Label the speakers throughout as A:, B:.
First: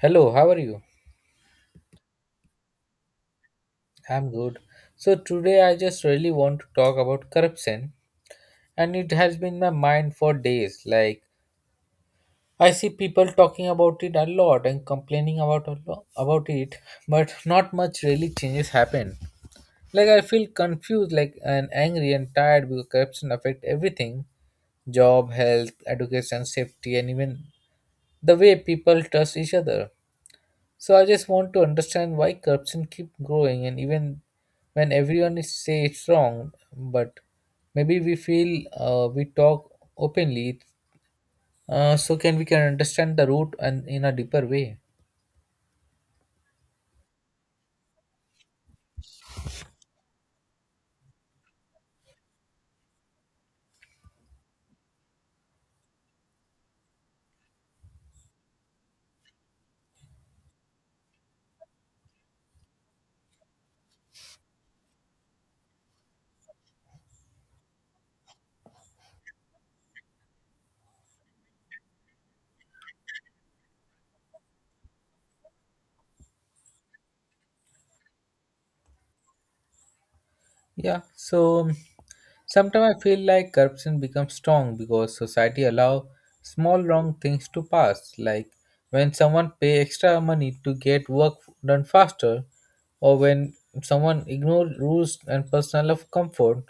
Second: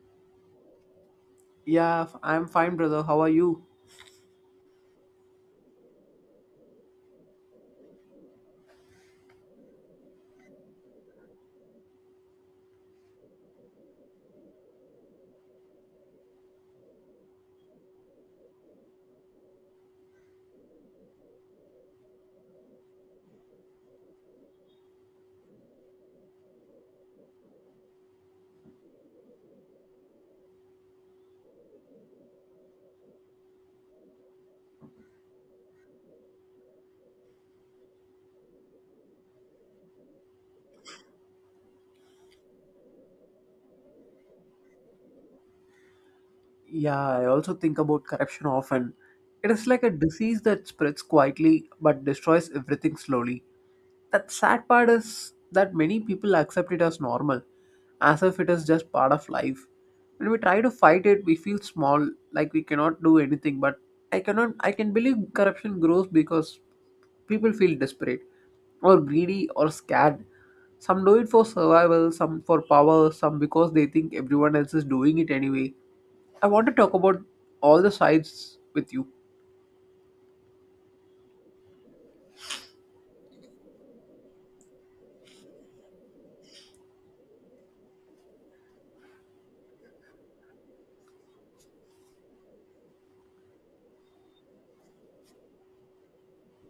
A: Hello, how are you?
B: Yeah, I'm fine, brother. How are you?
A: I'm good. So today I just really want to talk about corruption, and it has been in my mind for days. Like, I see people talking about it a lot and complaining about about it, but not much really changes happen. Like, I feel confused like and angry and tired because corruption affect everything. Job, health, education, safety, and even the way people trust each other. So I just want to understand why corruption keep growing and even when everyone is say it's wrong, but maybe we feel, we talk openly, so can we can understand the root and in a deeper way.
B: Yeah, I also think about corruption often. It is like a disease that spreads quietly but destroys everything slowly. That sad part is that many people accept it as normal, as if it is just part of life. When we try to fight it, we feel small, like we cannot do anything. But I cannot, I can believe corruption grows because people feel desperate, or greedy, or scared. Some do it for survival, some for power, some because they think everyone else is doing it anyway. I want to talk about all the sides with you.
A: Yeah, so sometimes I feel like corruption becomes strong because society allow small wrong things to pass, like when someone pay extra money to get work done faster, or when someone ignore rules and personal of comfort.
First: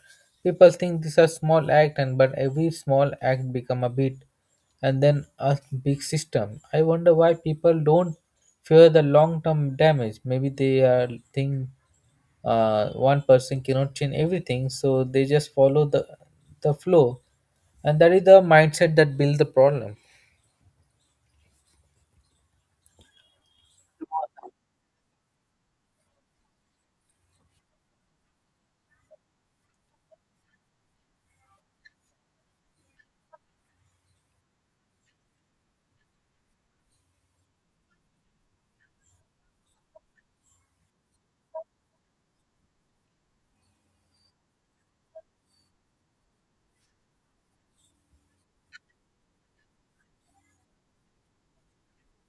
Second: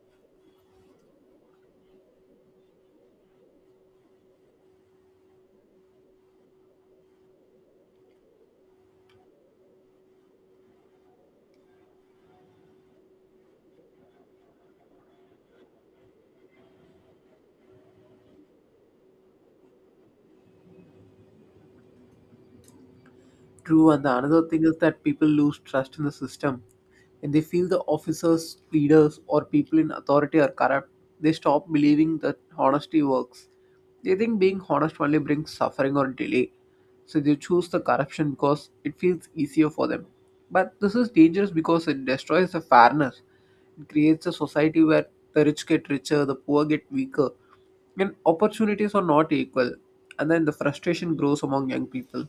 A: People think these are small act, and but every small act become a bit, and then a big system. I wonder why people don't fear the long term damage. Maybe they are think, one person cannot change everything, so they just follow the flow, and that is the mindset that build the problem.
B: True, and the another thing is that people lose trust in the system. When they feel the officers, leaders, or people in authority are corrupt, they stop believing that honesty works. They think being honest only brings suffering or delay, so they choose the corruption because it feels easier for them. But this is dangerous because it destroys the fairness. It creates a society where the rich get richer, the poor get weaker, and opportunities are not equal. And then the frustration grows among young people.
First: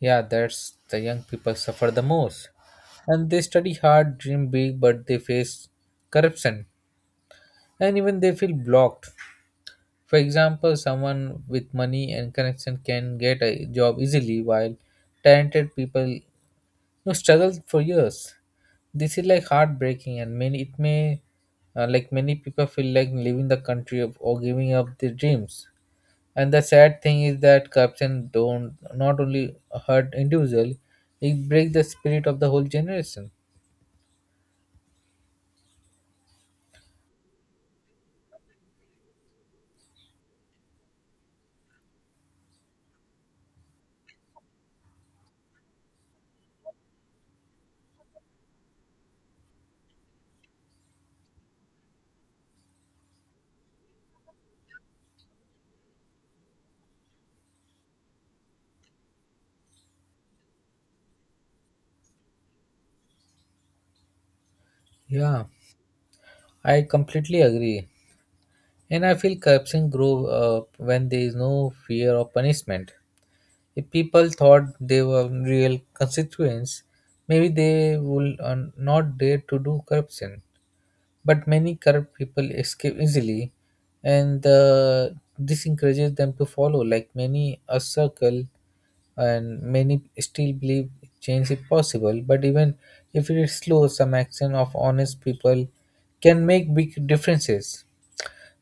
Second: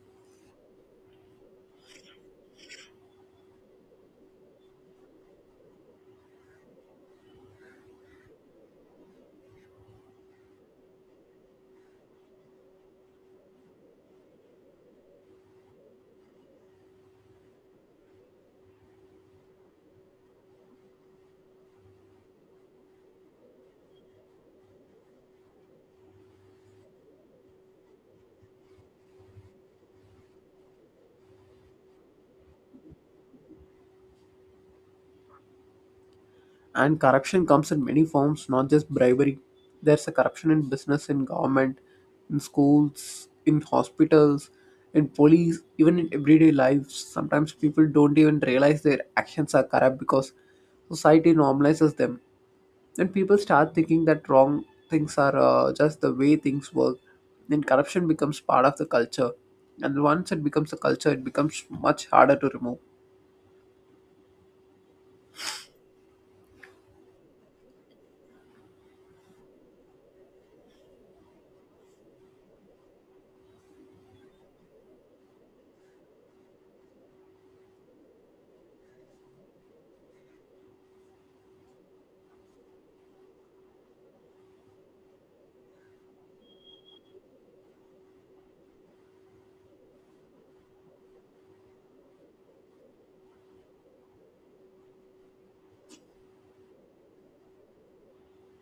A: Yeah, that's the young people suffer the most, and they study hard, dream big, but they face corruption and even they feel blocked. For example, someone with money and connection can get a job easily while talented people, you know, struggle for years. This is like heartbreaking, and many it may, like many people feel like leaving the country or giving up their dreams. And the sad thing is that corruption don't not only hurt individual, it breaks the spirit of the whole generation.
B: And corruption comes in many forms, not just bribery. There's a corruption in business, in government, in schools, in hospitals, in police, even in everyday lives. Sometimes people don't even realize their actions are corrupt because society normalizes them. Then people start thinking that wrong things are just the way things work. Then corruption becomes part of the culture. And once it becomes a culture, it becomes much harder to remove.
A: Yeah, I completely agree, and I feel corruption grow up when there is no fear of punishment. If people thought they were real constituents, maybe they would, not dare to do corruption, but many corrupt people escape easily, and this encourages them to follow like many a circle. And many still believe change is possible, but even if it is slow, some action of honest people can make big differences.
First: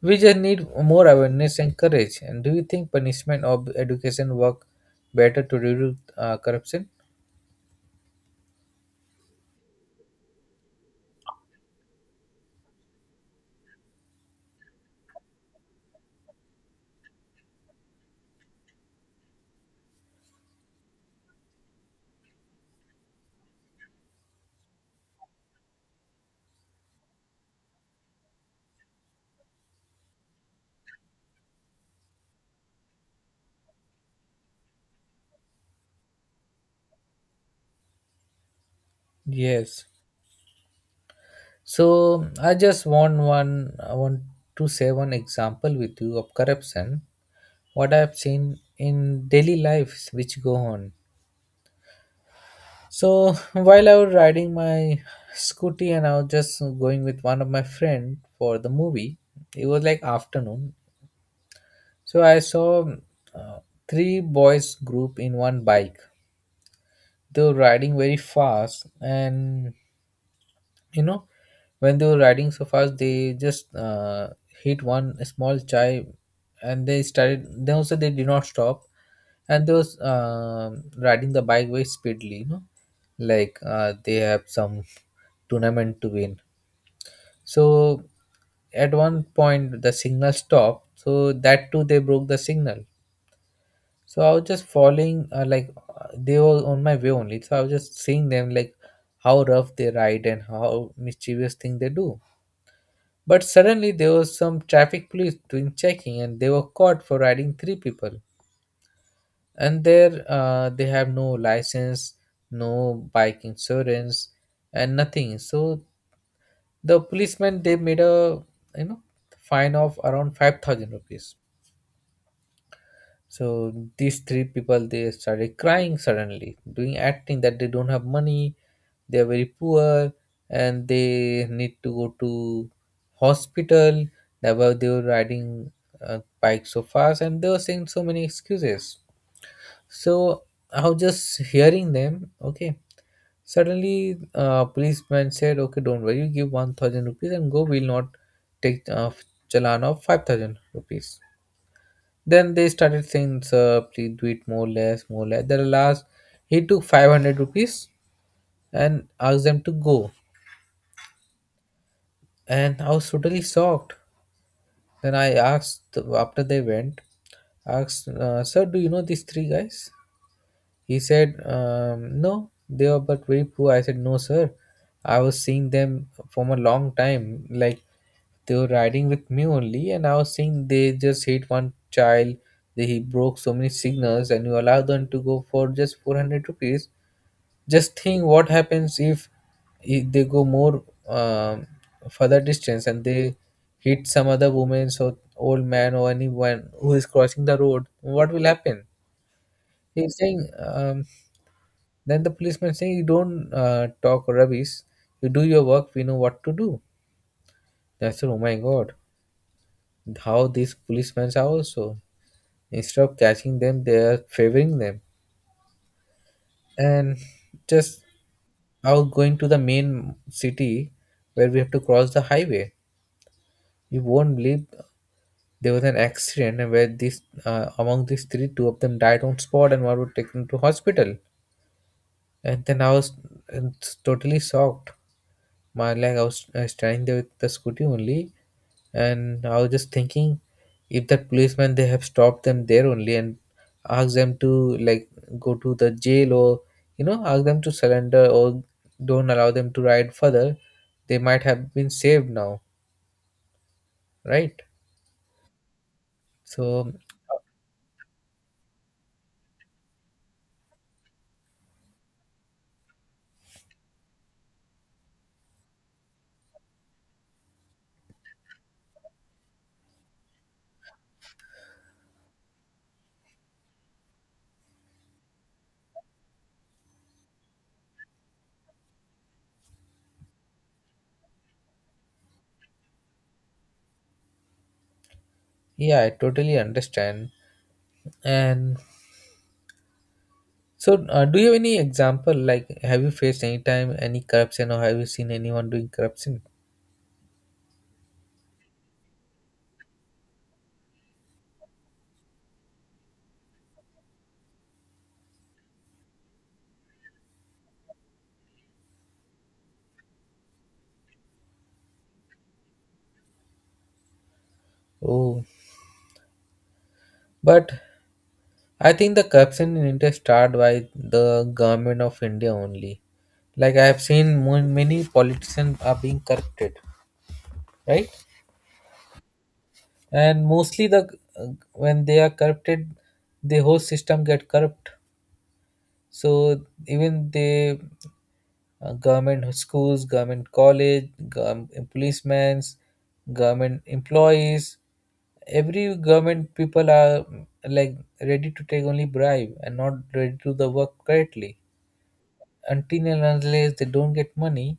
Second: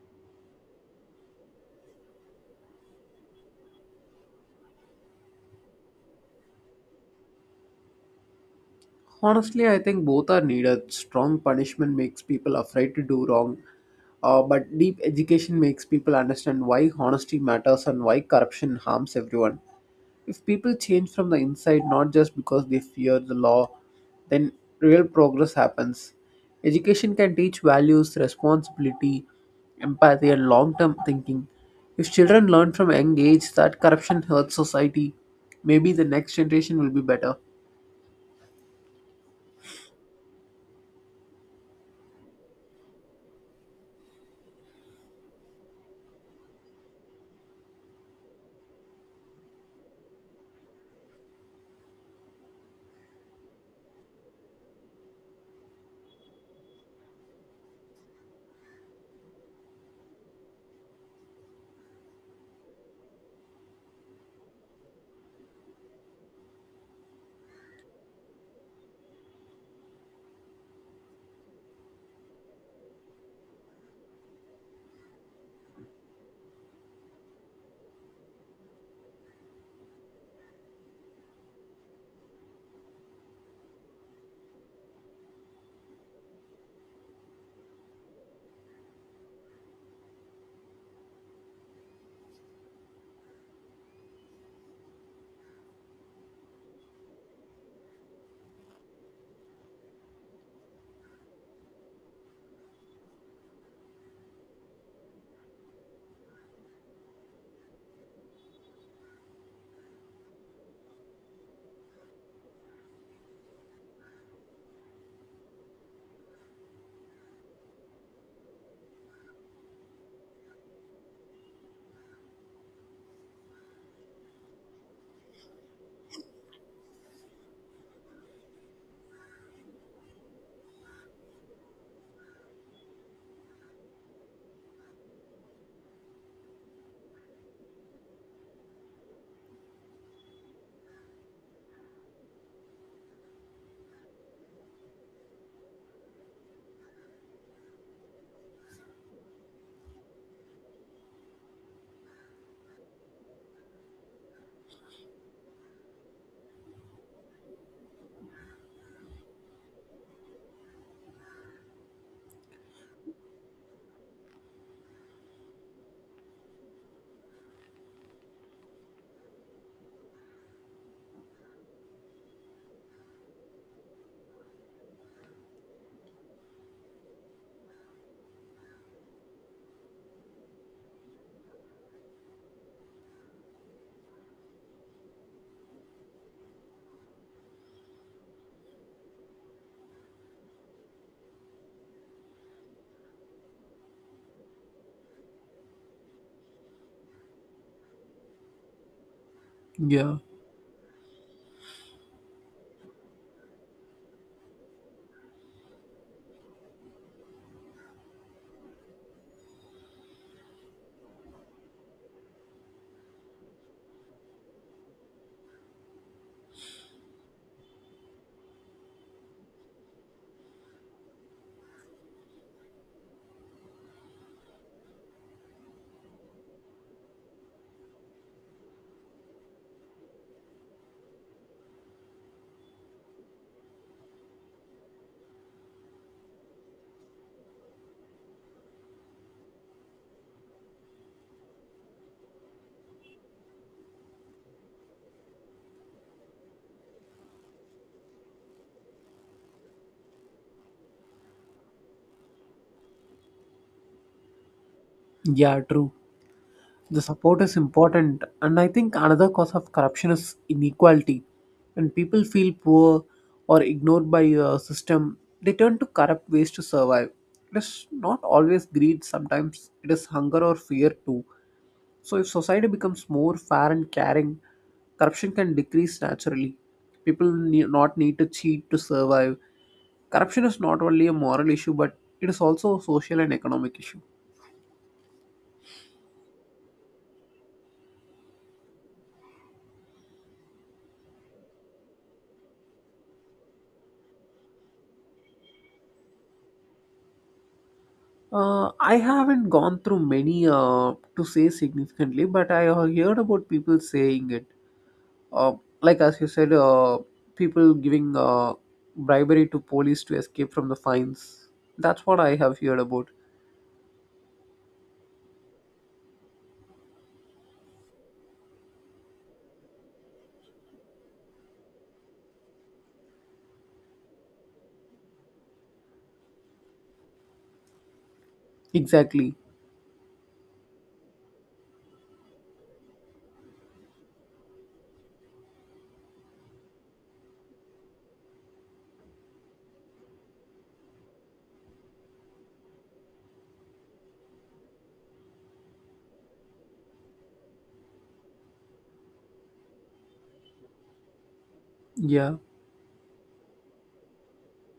A: We just need more awareness and courage. And do you think punishment or education work better to reduce corruption?
B: Honestly, I think both are needed. Strong punishment makes people afraid to do wrong, but deep education makes people understand why honesty matters and why corruption harms everyone. If people change from the inside, not just because they fear the law, then real progress happens. Education can teach values, responsibility, empathy, and long term thinking. If children learn from a young age that corruption hurts society, maybe the next generation will be better.
A: Yes. So I just want one. I want to share one example with you of corruption, what I've seen in daily lives which go on. So while I was riding my scooty and I was just going with one of my friend for the movie, it was like afternoon. So I saw, uh, three boys group in one bike. They were riding very fast, and you know, when they were riding so fast, they just hit one small chai, and they started, then also they did not stop, and they was riding the bike very speedily, you know, like, they have some tournament to win. So at one point the signal stopped, so that too they broke the signal. So I was just following, they were on my way only, so I was just seeing them like how rough they ride and how mischievous thing they do. But suddenly there was some traffic police doing checking, and they were caught for riding three people. And there, they have no license, no bike insurance, and nothing. So the policemen, they made a, you know, fine of around 5000 rupees. So these three people, they started crying suddenly, doing acting that they don't have money, they are very poor, and they need to go to hospital. That were they were riding bike so fast, and they were saying so many excuses. So I was just hearing them, okay. Suddenly, policeman said, okay, don't worry, you give 1000 rupees and go, we'll not take challan of 5000 rupees. Then they started saying, sir, please do it more less, more less. Then at last he took 500 rupees and asked them to go, and I was totally shocked. Then I asked, after they went, asked, sir, do you know these three guys? He said, no, they are but very poor. I said, no, sir, I was seeing them from a long time. Like, they were riding with me only, and I was seeing they just hit one child. They, he broke so many signals, and you allow them to go for just 400 rupees. Just think what happens if they go more, um, further distance and they hit some other woman or old man or anyone who is crossing the road. What will happen?
B: Yeah,
A: He's saying. Then the policeman saying, "You don't, talk rubbish. You do your work. We know what to do." I said, "Oh my God! How these policemen are also, instead of catching them, they are favoring them." And just out going to the main city where we have to cross the highway. You won't believe, there was an accident, and where these, among these three, two of them died on spot and one was taken to hospital. And then I was, uh, totally shocked. My leg, I was trying the scooty only, and I was just thinking, if that policeman they have stopped them there only and asked them to, like, go to the jail or, you know, ask them to surrender or don't allow them to ride further, they might have been saved now, right?
B: yeah, true.
A: So
B: The support is important, and I think another cause of corruption is inequality. When people feel poor or ignored by a system, they turn to corrupt ways to survive. It is not always greed, sometimes it is hunger or fear too. So if society becomes more fair and caring, corruption can decrease naturally. People not need to cheat to survive. Corruption is not only a moral issue, but it is also a social and economic issue.
A: yeah, I totally understand. And so, do you have any example, like, have you faced any time any corruption or have you seen anyone doing corruption?
B: I haven't gone through many to say significantly, but I have heard about people saying it. Uh, like as you said, people giving bribery to police to escape from the fines. That's what I have heard about.
A: Oh, but I think the corruption in India started by the government of India only. Like, I have seen, many politicians are being corrupted, right?
B: Exactly.
A: And mostly the when they are corrupted, the whole system get corrupt. So even the, government schools, government college, government policemen, government employees, every government people are, like, ready to take only bribe and not ready to do the work correctly
B: Yeah,
A: until and unless they don't get money,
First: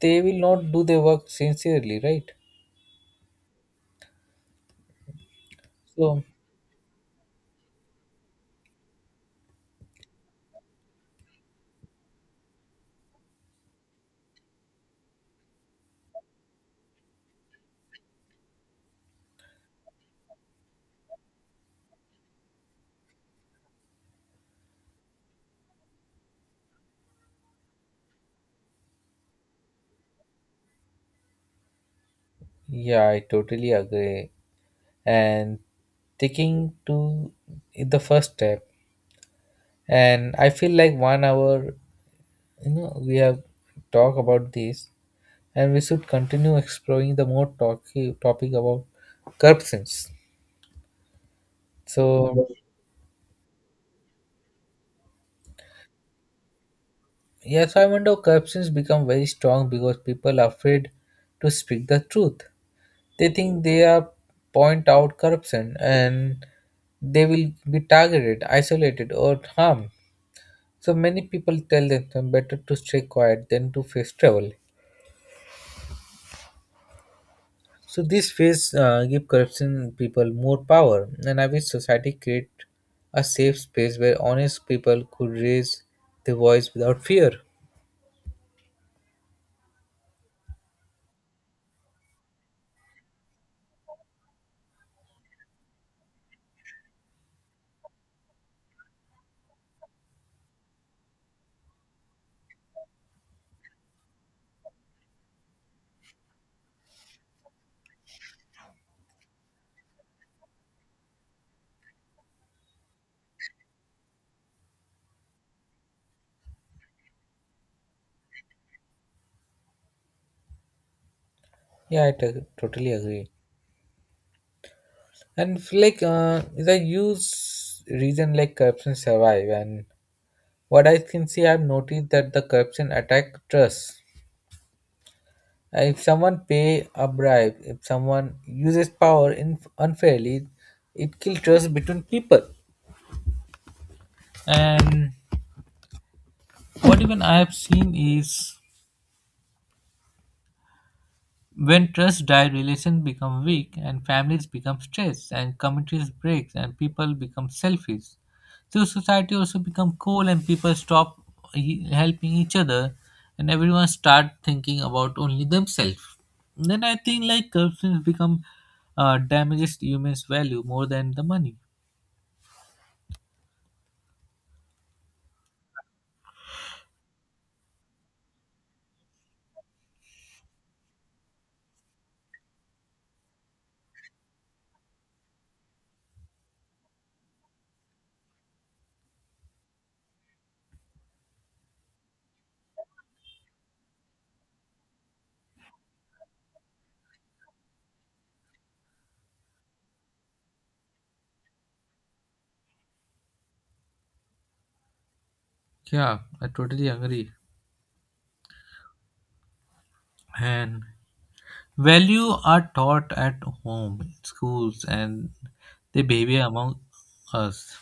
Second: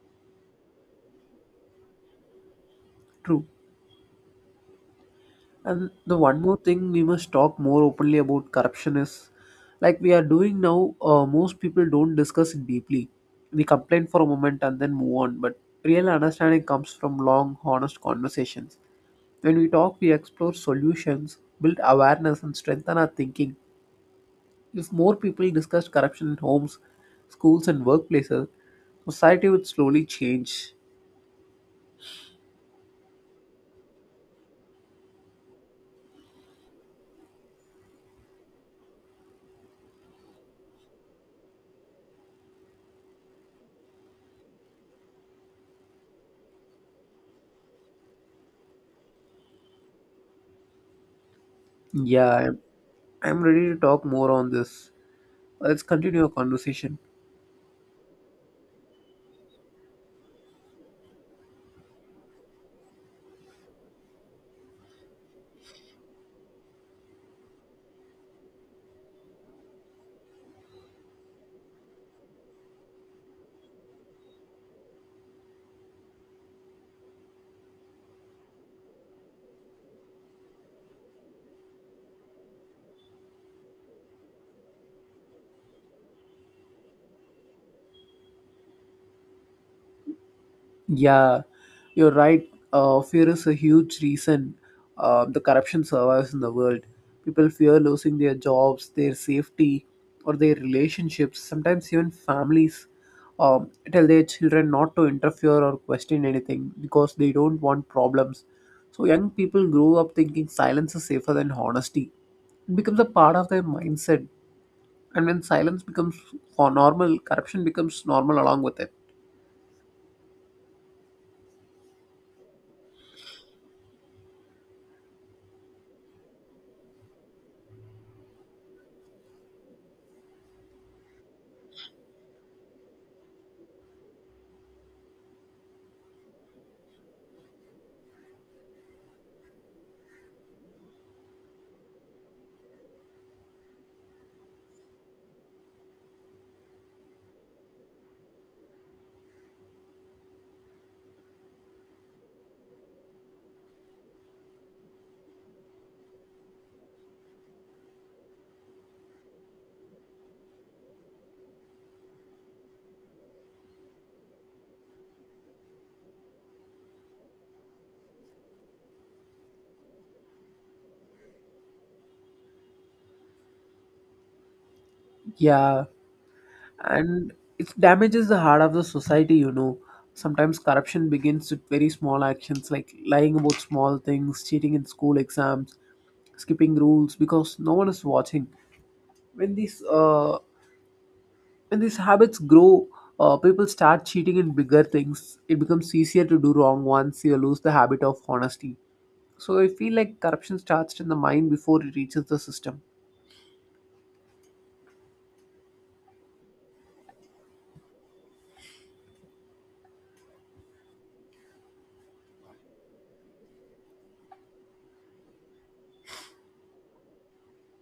A: they will not do their work sincerely, right?
B: true. And the
A: So,
B: one more thing we must talk more openly about corruption is, like we are doing now. Most people don't discuss it deeply. We complain for a moment and then move on. But real understanding comes from long, honest conversations. When we talk, we explore solutions, build awareness, and strengthen our thinking. If more people discussed corruption in homes, schools, and workplaces, society would slowly change.
A: yeah, I totally agree. And taking to the first step, and I feel like one hour, you know, we have talked about this, and we should continue exploring the more topic about corruptions.
B: Yeah,
A: So,
B: I'm ready to talk more on this. Let's continue our conversation.
A: yes, I wonder corruptions become very strong because people are afraid to speak the truth. They think they are point out corruption and they will be targeted, isolated, or harmed. So many people tell themselves better to stay quiet than to face trouble. So this phase, give corruption people more power, and I wish society create a safe space where honest people could raise their voice without fear.
B: Yeah, you're right. Fear is a huge reason the corruption survives in the world. People fear losing their jobs, their safety, or their relationships. Sometimes even families tell their children not to interfere or question anything because they don't want problems. So young people grow up thinking silence is safer than honesty. It becomes a part of their mindset, and when silence becomes normal, corruption becomes normal along with it.
A: Yeah, I totally agree. And like, the use reason like corruption survive, and what I can see, I've noticed that the corruption attack trust. If someone pay a bribe, if someone uses power in unfairly, it kills trust between people. And what even I have seen is, when trust die, relations become weak, and families become stressed, and communities break, and people become selfish. So society also become cold, and people stop helping each other, and everyone start thinking about only themselves. Then I think like corruption become, damages humans' value more than the money.
B: Yeah. And it damages the heart of the society, you know. Sometimes corruption begins with very small actions, like lying about small things, cheating in school exams, skipping rules because no one is watching. When these habits grow, people start cheating in bigger things. It becomes easier to do wrong once you lose the habit of honesty. So I feel like corruption starts in the mind before it reaches the system.
A: Yeah, I totally agree. And value are taught at home, schools, and they behavior among us.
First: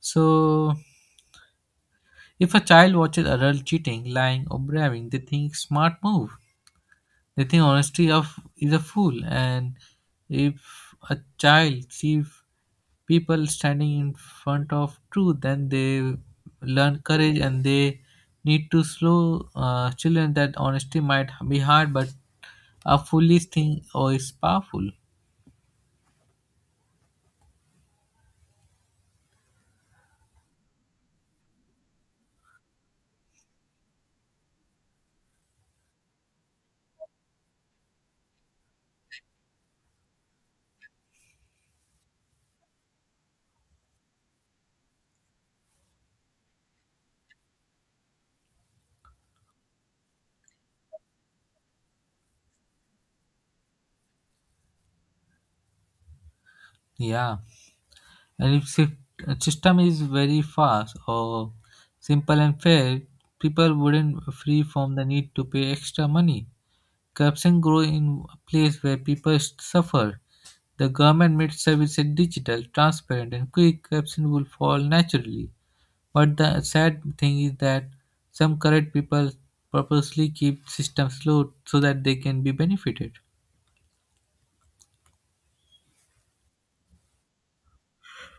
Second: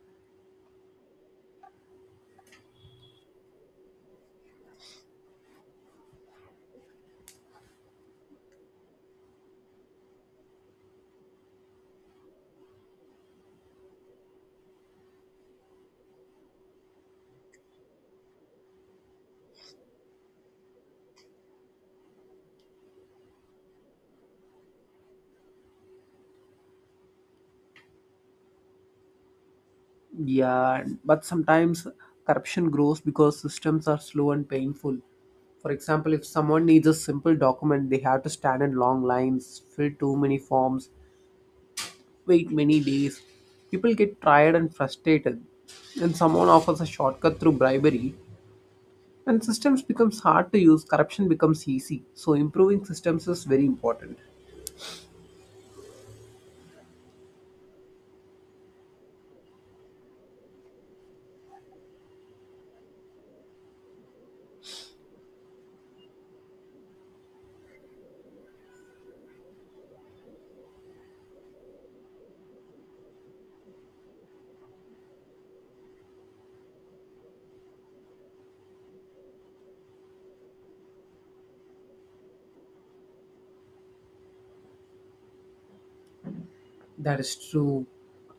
A: So, if a child watches adult cheating, lying, or bribing, they think smart move. They think honesty of is a fool. And if a child sees people standing in front of truth, then they learn courage and they need to slow, children that honesty might be hard, but a foolish thing or is powerful.
B: Yeah, but sometimes corruption grows because systems are slow and painful. For example, if someone needs a simple document, they have to stand in long lines, fill too many forms, wait many days. People get tired and frustrated. When someone offers a shortcut through bribery, when systems becomes hard to use, corruption becomes easy. So improving systems is very important.
A: Yeah. And if system is very fast or simple and fair, people wouldn't free from the need to pay extra money. Corruption grow in a place where people suffer. The government made services digital, transparent, and quick. Corruption will fall naturally. But the sad thing is that some corrupt people purposely keep systems slow so that they can be benefited.
B: That is true,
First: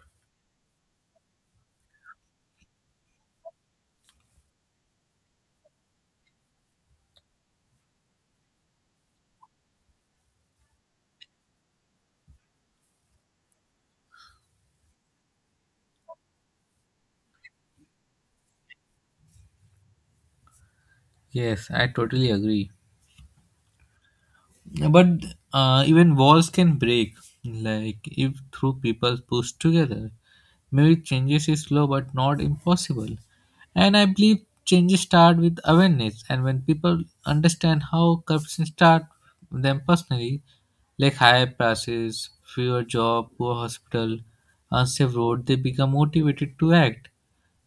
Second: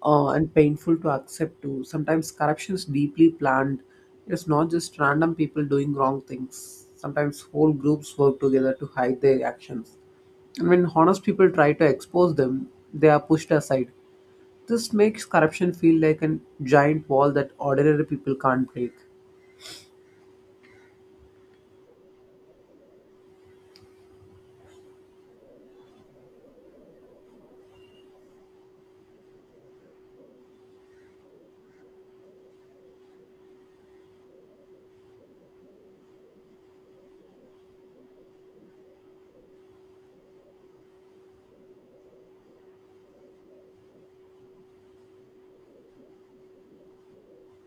B: and painful to accept too. Sometimes corruption is deeply planned. It is not just random people doing wrong things. Sometimes whole groups work together to hide their actions. And when honest people try to expose them, they are pushed aside. This makes corruption feel like a giant wall that ordinary people can't break.
A: Yes, I totally agree. But, even walls can break, like if through people push together, maybe changes is slow but not impossible. And I believe changes start with awareness, and when people understand how corruption start them personally, like higher prices, fewer job, poor hospital, unsafe road, they become motivated to act.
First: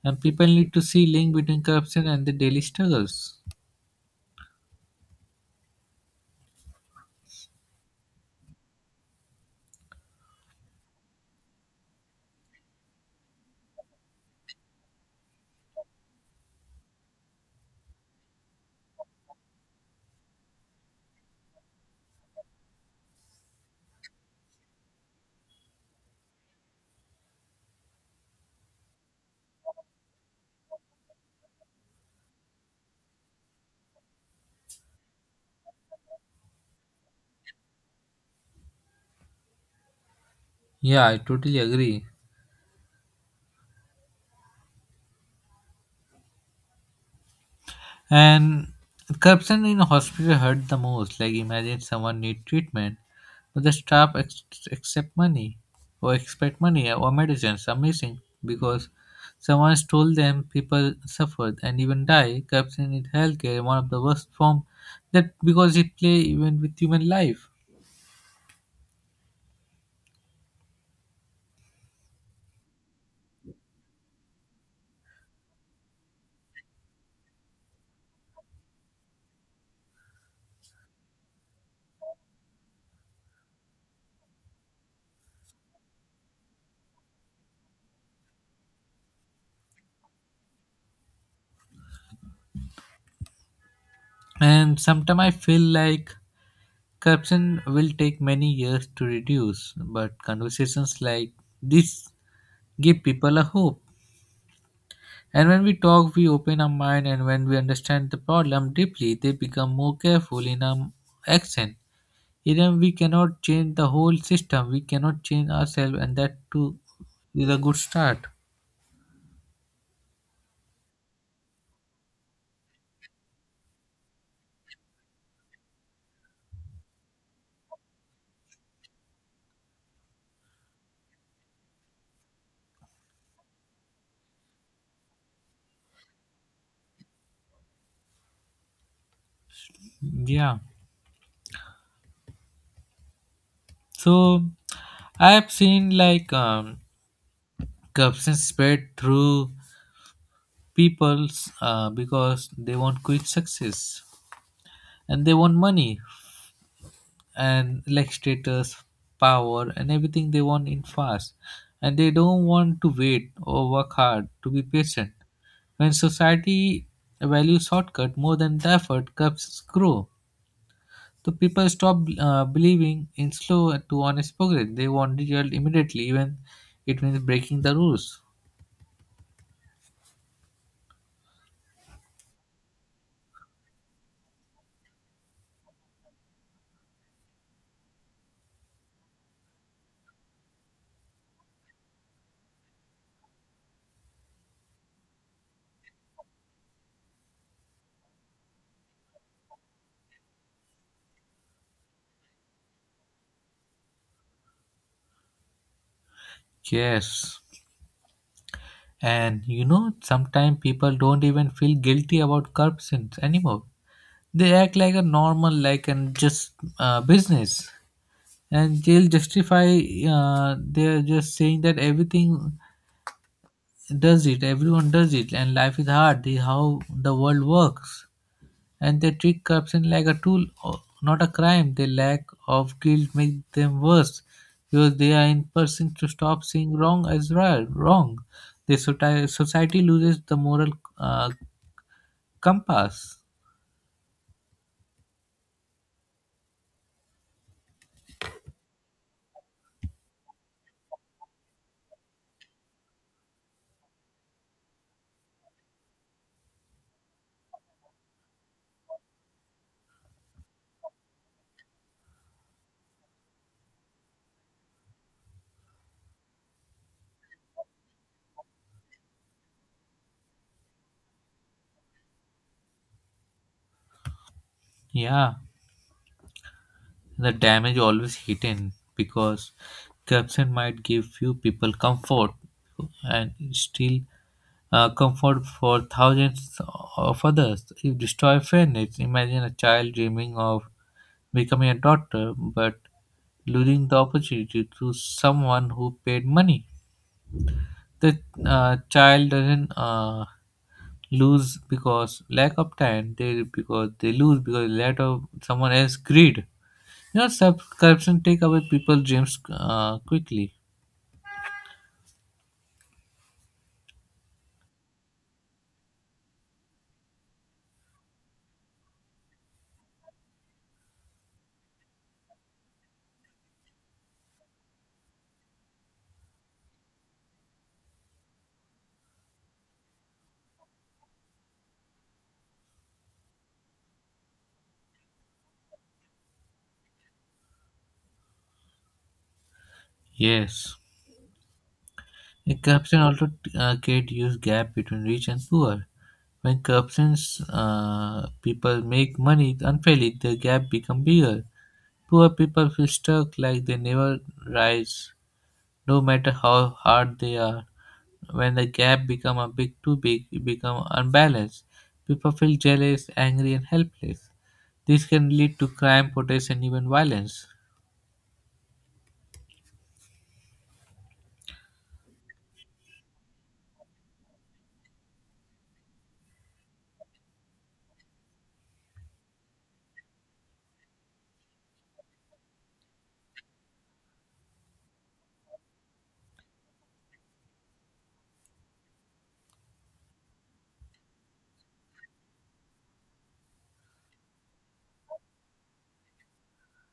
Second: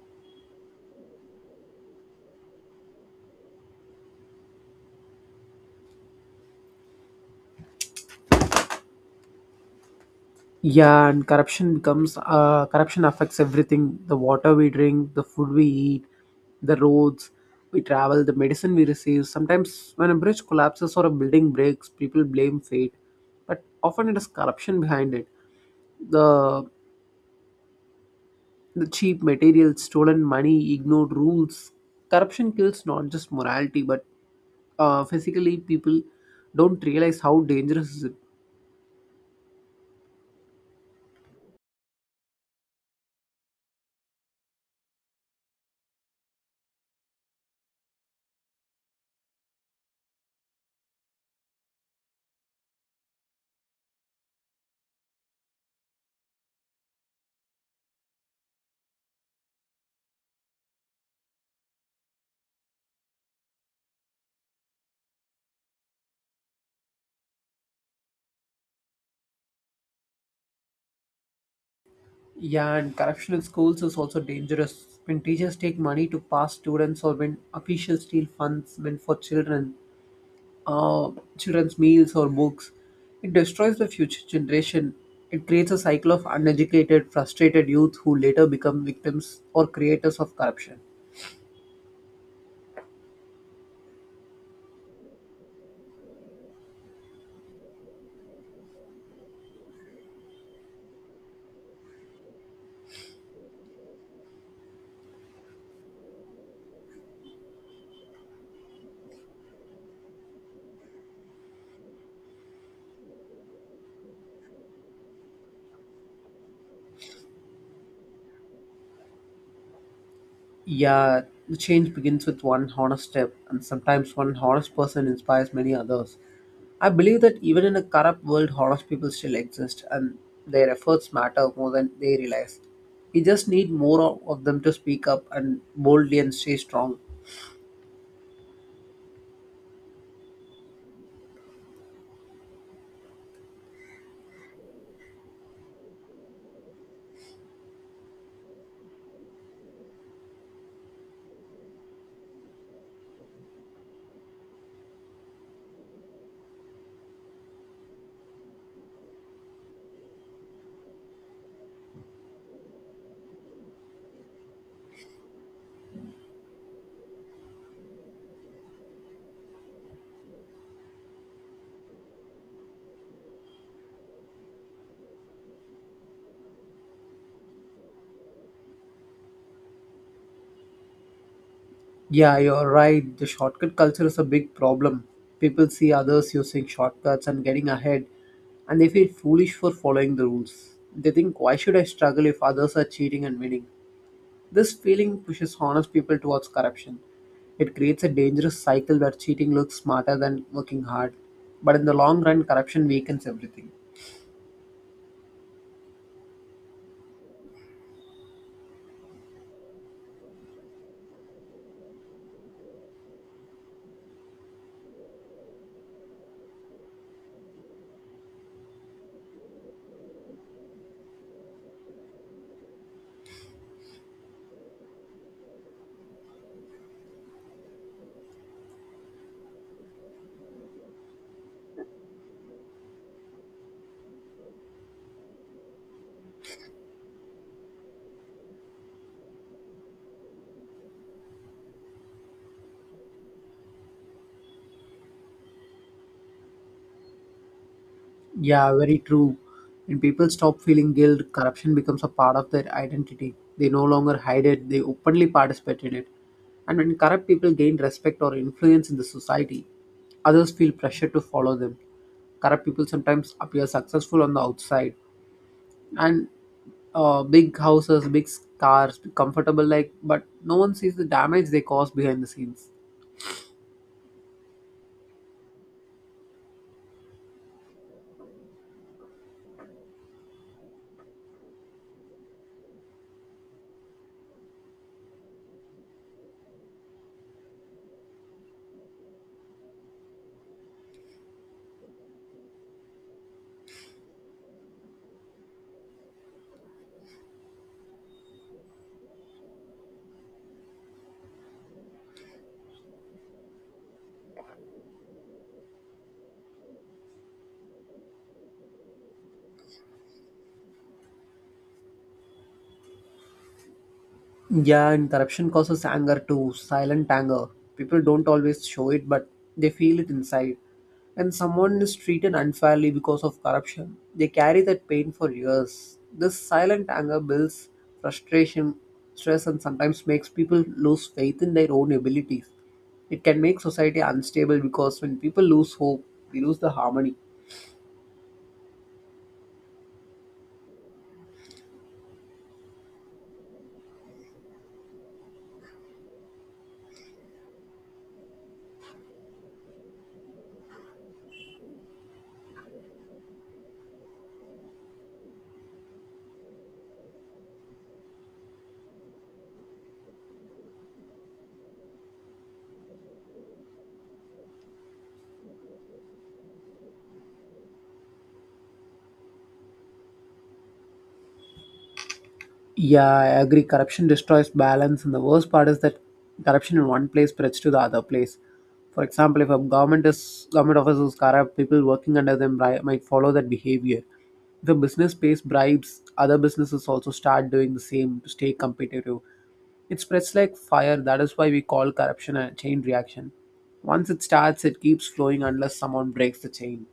A: And people need to see link between corruption and the daily struggles.
B: Yeah, and corruption becomes Corruption affects everything: the water we drink, the food we eat, the roads we travel, the medicine we receive. Sometimes, when a bridge collapses or a building breaks, people blame fate, but often it is corruption behind it. The the cheap materials, stolen money, ignored rules. Corruption kills not just morality, but physically. People don't realize how dangerous.
A: Yeah, I totally agree. And corruption in hospital hurt the most. Like, imagine someone need treatment, but the staff accept money or expect money or medicines. Amazing because someone stole them, people suffered and even die. Corruption in healthcare one of the worst form, that because it play even with human life.
B: Yeah, and corruption in schools is also dangerous. When teachers take money to pass students, or when officials steal funds meant for children, uh, children's meals or books, it destroys the future generation. It creates a cycle of uneducated, frustrated youth who later become victims or creators of corruption.
A: And sometimes I feel like corruption will take many years to reduce, but conversations like this give people a hope. And when we talk, we open our mind, and when we understand the problem deeply, they become more careful in our action. Even we cannot change the whole system, we cannot change ourselves, and that too is a good start.
B: Yeah, the change begins with one honest step, and sometimes one honest person inspires many others. I believe that even in a corrupt world, honest people still exist, and their efforts matter more than they realize. We just need more of them to speak up and boldly and stay strong.
A: Yeah. So I have seen like corruption spread through people's because they want quick success, and they want money and like status, power, and everything they want in fast. And they don't want to wait or work hard to be patient. When society values shortcut more than the effort, cups grow. So people stop believing in slow to honest progress. They want result immediately, even it means breaking the rules.
B: Yeah, you're right. The shortcut culture is a big problem. People see others using shortcuts and getting ahead, and they feel foolish for following the rules. They think, why should I struggle if others are cheating and winning? This feeling pushes honest people towards corruption. It creates a dangerous cycle where cheating looks smarter than working hard. But in the long run, corruption weakens everything.
A: Yes. And you know, sometimes people don't even feel guilty about corruption anymore. They act like a normal, like and just business. And they'll justify, they're just saying that everything does it, everyone does it, and life is hard, this is how the world works, and they treat corruption like a tool, not a crime. Their lack of guilt makes them worse because they are in person to stop seeing wrong as right, wrong. The society loses the moral uh, compass.
B: Yeah, very true. When people stop feeling guilt, corruption becomes a part of their identity. They no longer hide it, they openly participate in it. And when corrupt people gain respect or influence in the society, others feel pressure to follow them. Corrupt people sometimes appear successful on the outside, and big houses, big cars, comfortable like, but no one sees the damage they cause behind the scenes.
A: Yeah, the damage always hidden because caption might give few people comfort, and still comfort for thousands of others. If destroy fairness, imagine a child dreaming of becoming a doctor but losing the opportunity to someone who paid money. The child doesn't lose because lack of time. They because they lose because lack of someone else greed. You know, subscription take away people's dreams quickly.
B: Yeah, and corruption causes anger too, silent anger. People don't always show it, but they feel it inside. And someone is treated unfairly because of corruption. They carry that pain for years. This silent anger builds frustration, stress, and sometimes makes people lose faith in their own abilities. It can make society unstable because when people lose hope, we lose the harmony.
A: Yes. A corruption also create huge gap between rich and poor. When corruptions people make money unfairly, the gap become bigger. Poor people feel stuck like they never rise, no matter how hard they are. When the gap become a big too big, it become unbalanced. People feel jealous, angry, and helpless. This can lead to crime, protests, and even violence.
B: Yeah, I agree. Corruption destroys balance, and the worst part is that corruption in one place spreads to the other place. For example, if a government office is corrupt, people working under them might follow that behavior. If a business pays bribes, other businesses also start doing the same to stay competitive. It spreads like fire. That is why we call corruption a chain reaction. Once it starts, it keeps flowing unless someone breaks the chain.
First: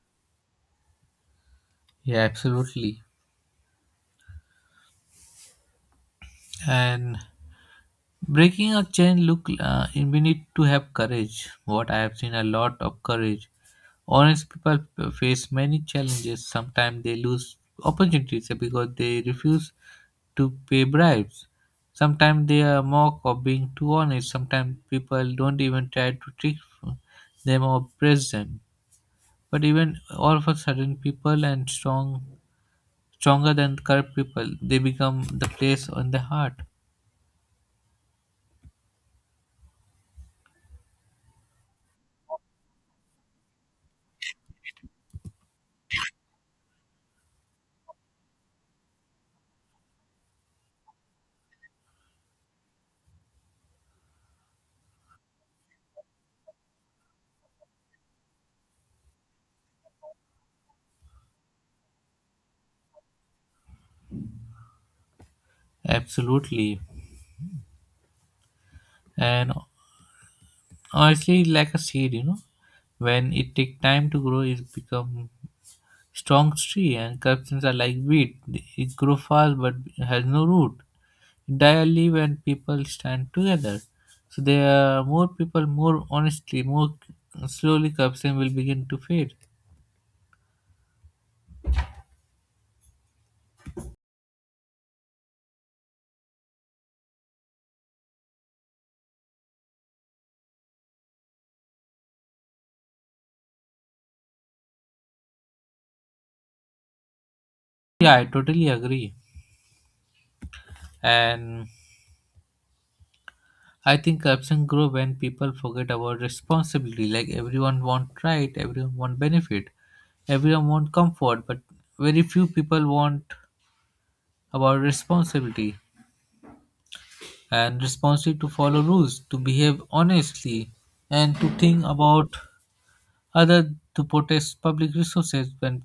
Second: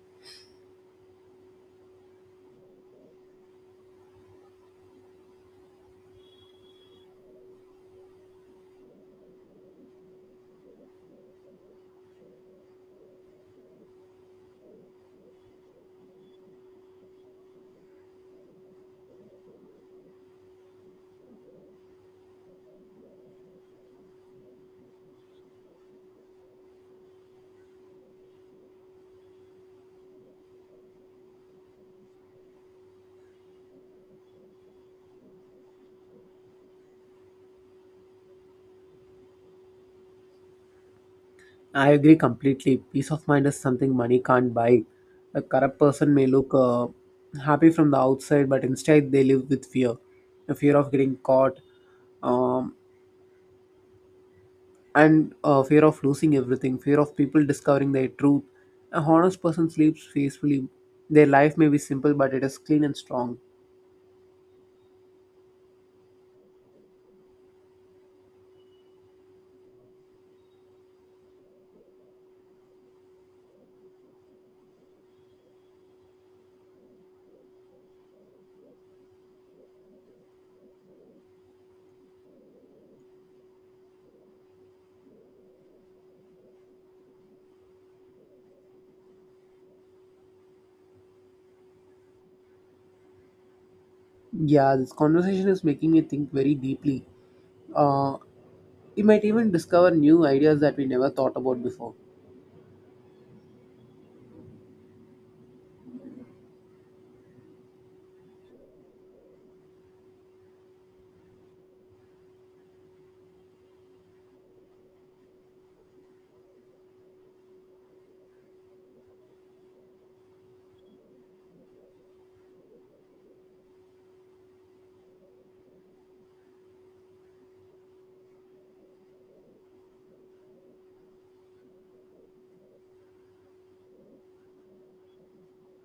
A: Yeah, absolutely. And breaking a chain look, we need to have courage. What I have seen a lot of courage. Honest people face many challenges. Sometimes they lose opportunities because they refuse to pay bribes. Sometimes they are mocked of being too honest. Sometimes people don't even try to trick them or press them. But even all of a sudden, people and strong, stronger than corrupt people, they become the place on the heart.
B: I agree completely. Peace of mind is something money can't buy. A corrupt person may look happy from the outside, but inside they live with fear, a fear of getting caught, um, and fear of losing everything, fear of people discovering their truth. A honest person sleeps peacefully. Their life may be simple, but it is clean and strong.
A: Absolutely. And honestly, like a seed, you know, when it take time to grow, it become strong tree. And curtains are like wheat; it grow fast but has no root. It die only when people stand together. So there are more people, more honestly, more slowly corruption will begin to fade.
B: Yeah, this conversation is making me think very deeply. Uh, we might even discover new ideas that we never thought about before.
A: Yeah, I totally agree. And I think corruption grow when people forget about responsibility. Like everyone want right, everyone want benefit, everyone want comfort, but very few people want about responsibility, and responsibility to follow rules, to behave honestly, and to think about other to protect public resources. When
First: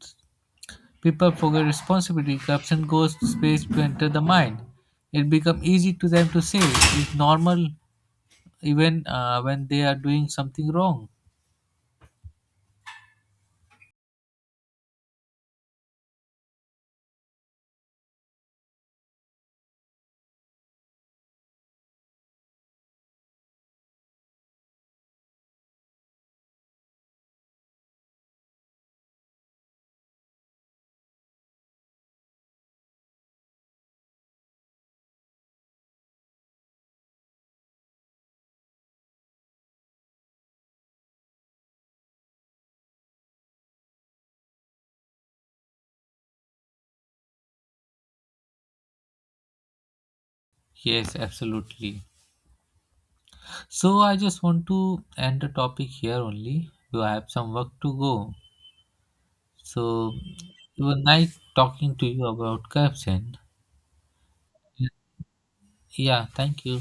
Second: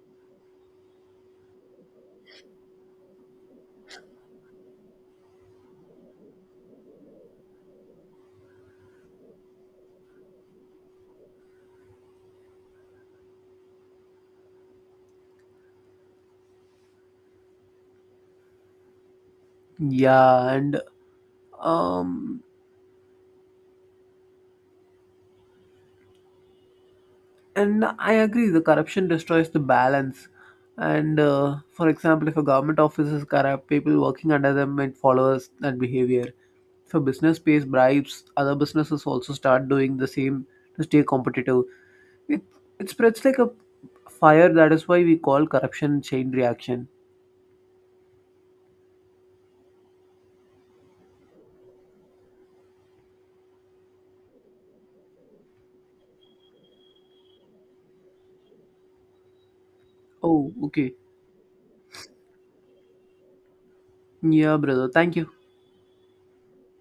A: people forget responsibility, corruption goes space to enter the mind. It becomes easy to them to say it's normal even when they are doing something wrong.
B: Yeah, and um, I agree, the corruption destroys the balance. And for example, if a government office is corrupt, people working under them might that behavior. If a business pays bribes, other businesses also start doing the same to stay competitive. It, it spreads like a fire. That is why we call corruption chain reaction.
A: Yes, absolutely. So I just want to end the topic here only. Do I have some work to go? So
B: Oh,
A: it
B: okay.
A: was nice talking to you about caps. And
B: Yeah, brother, thank you.
A: yeah, thank you.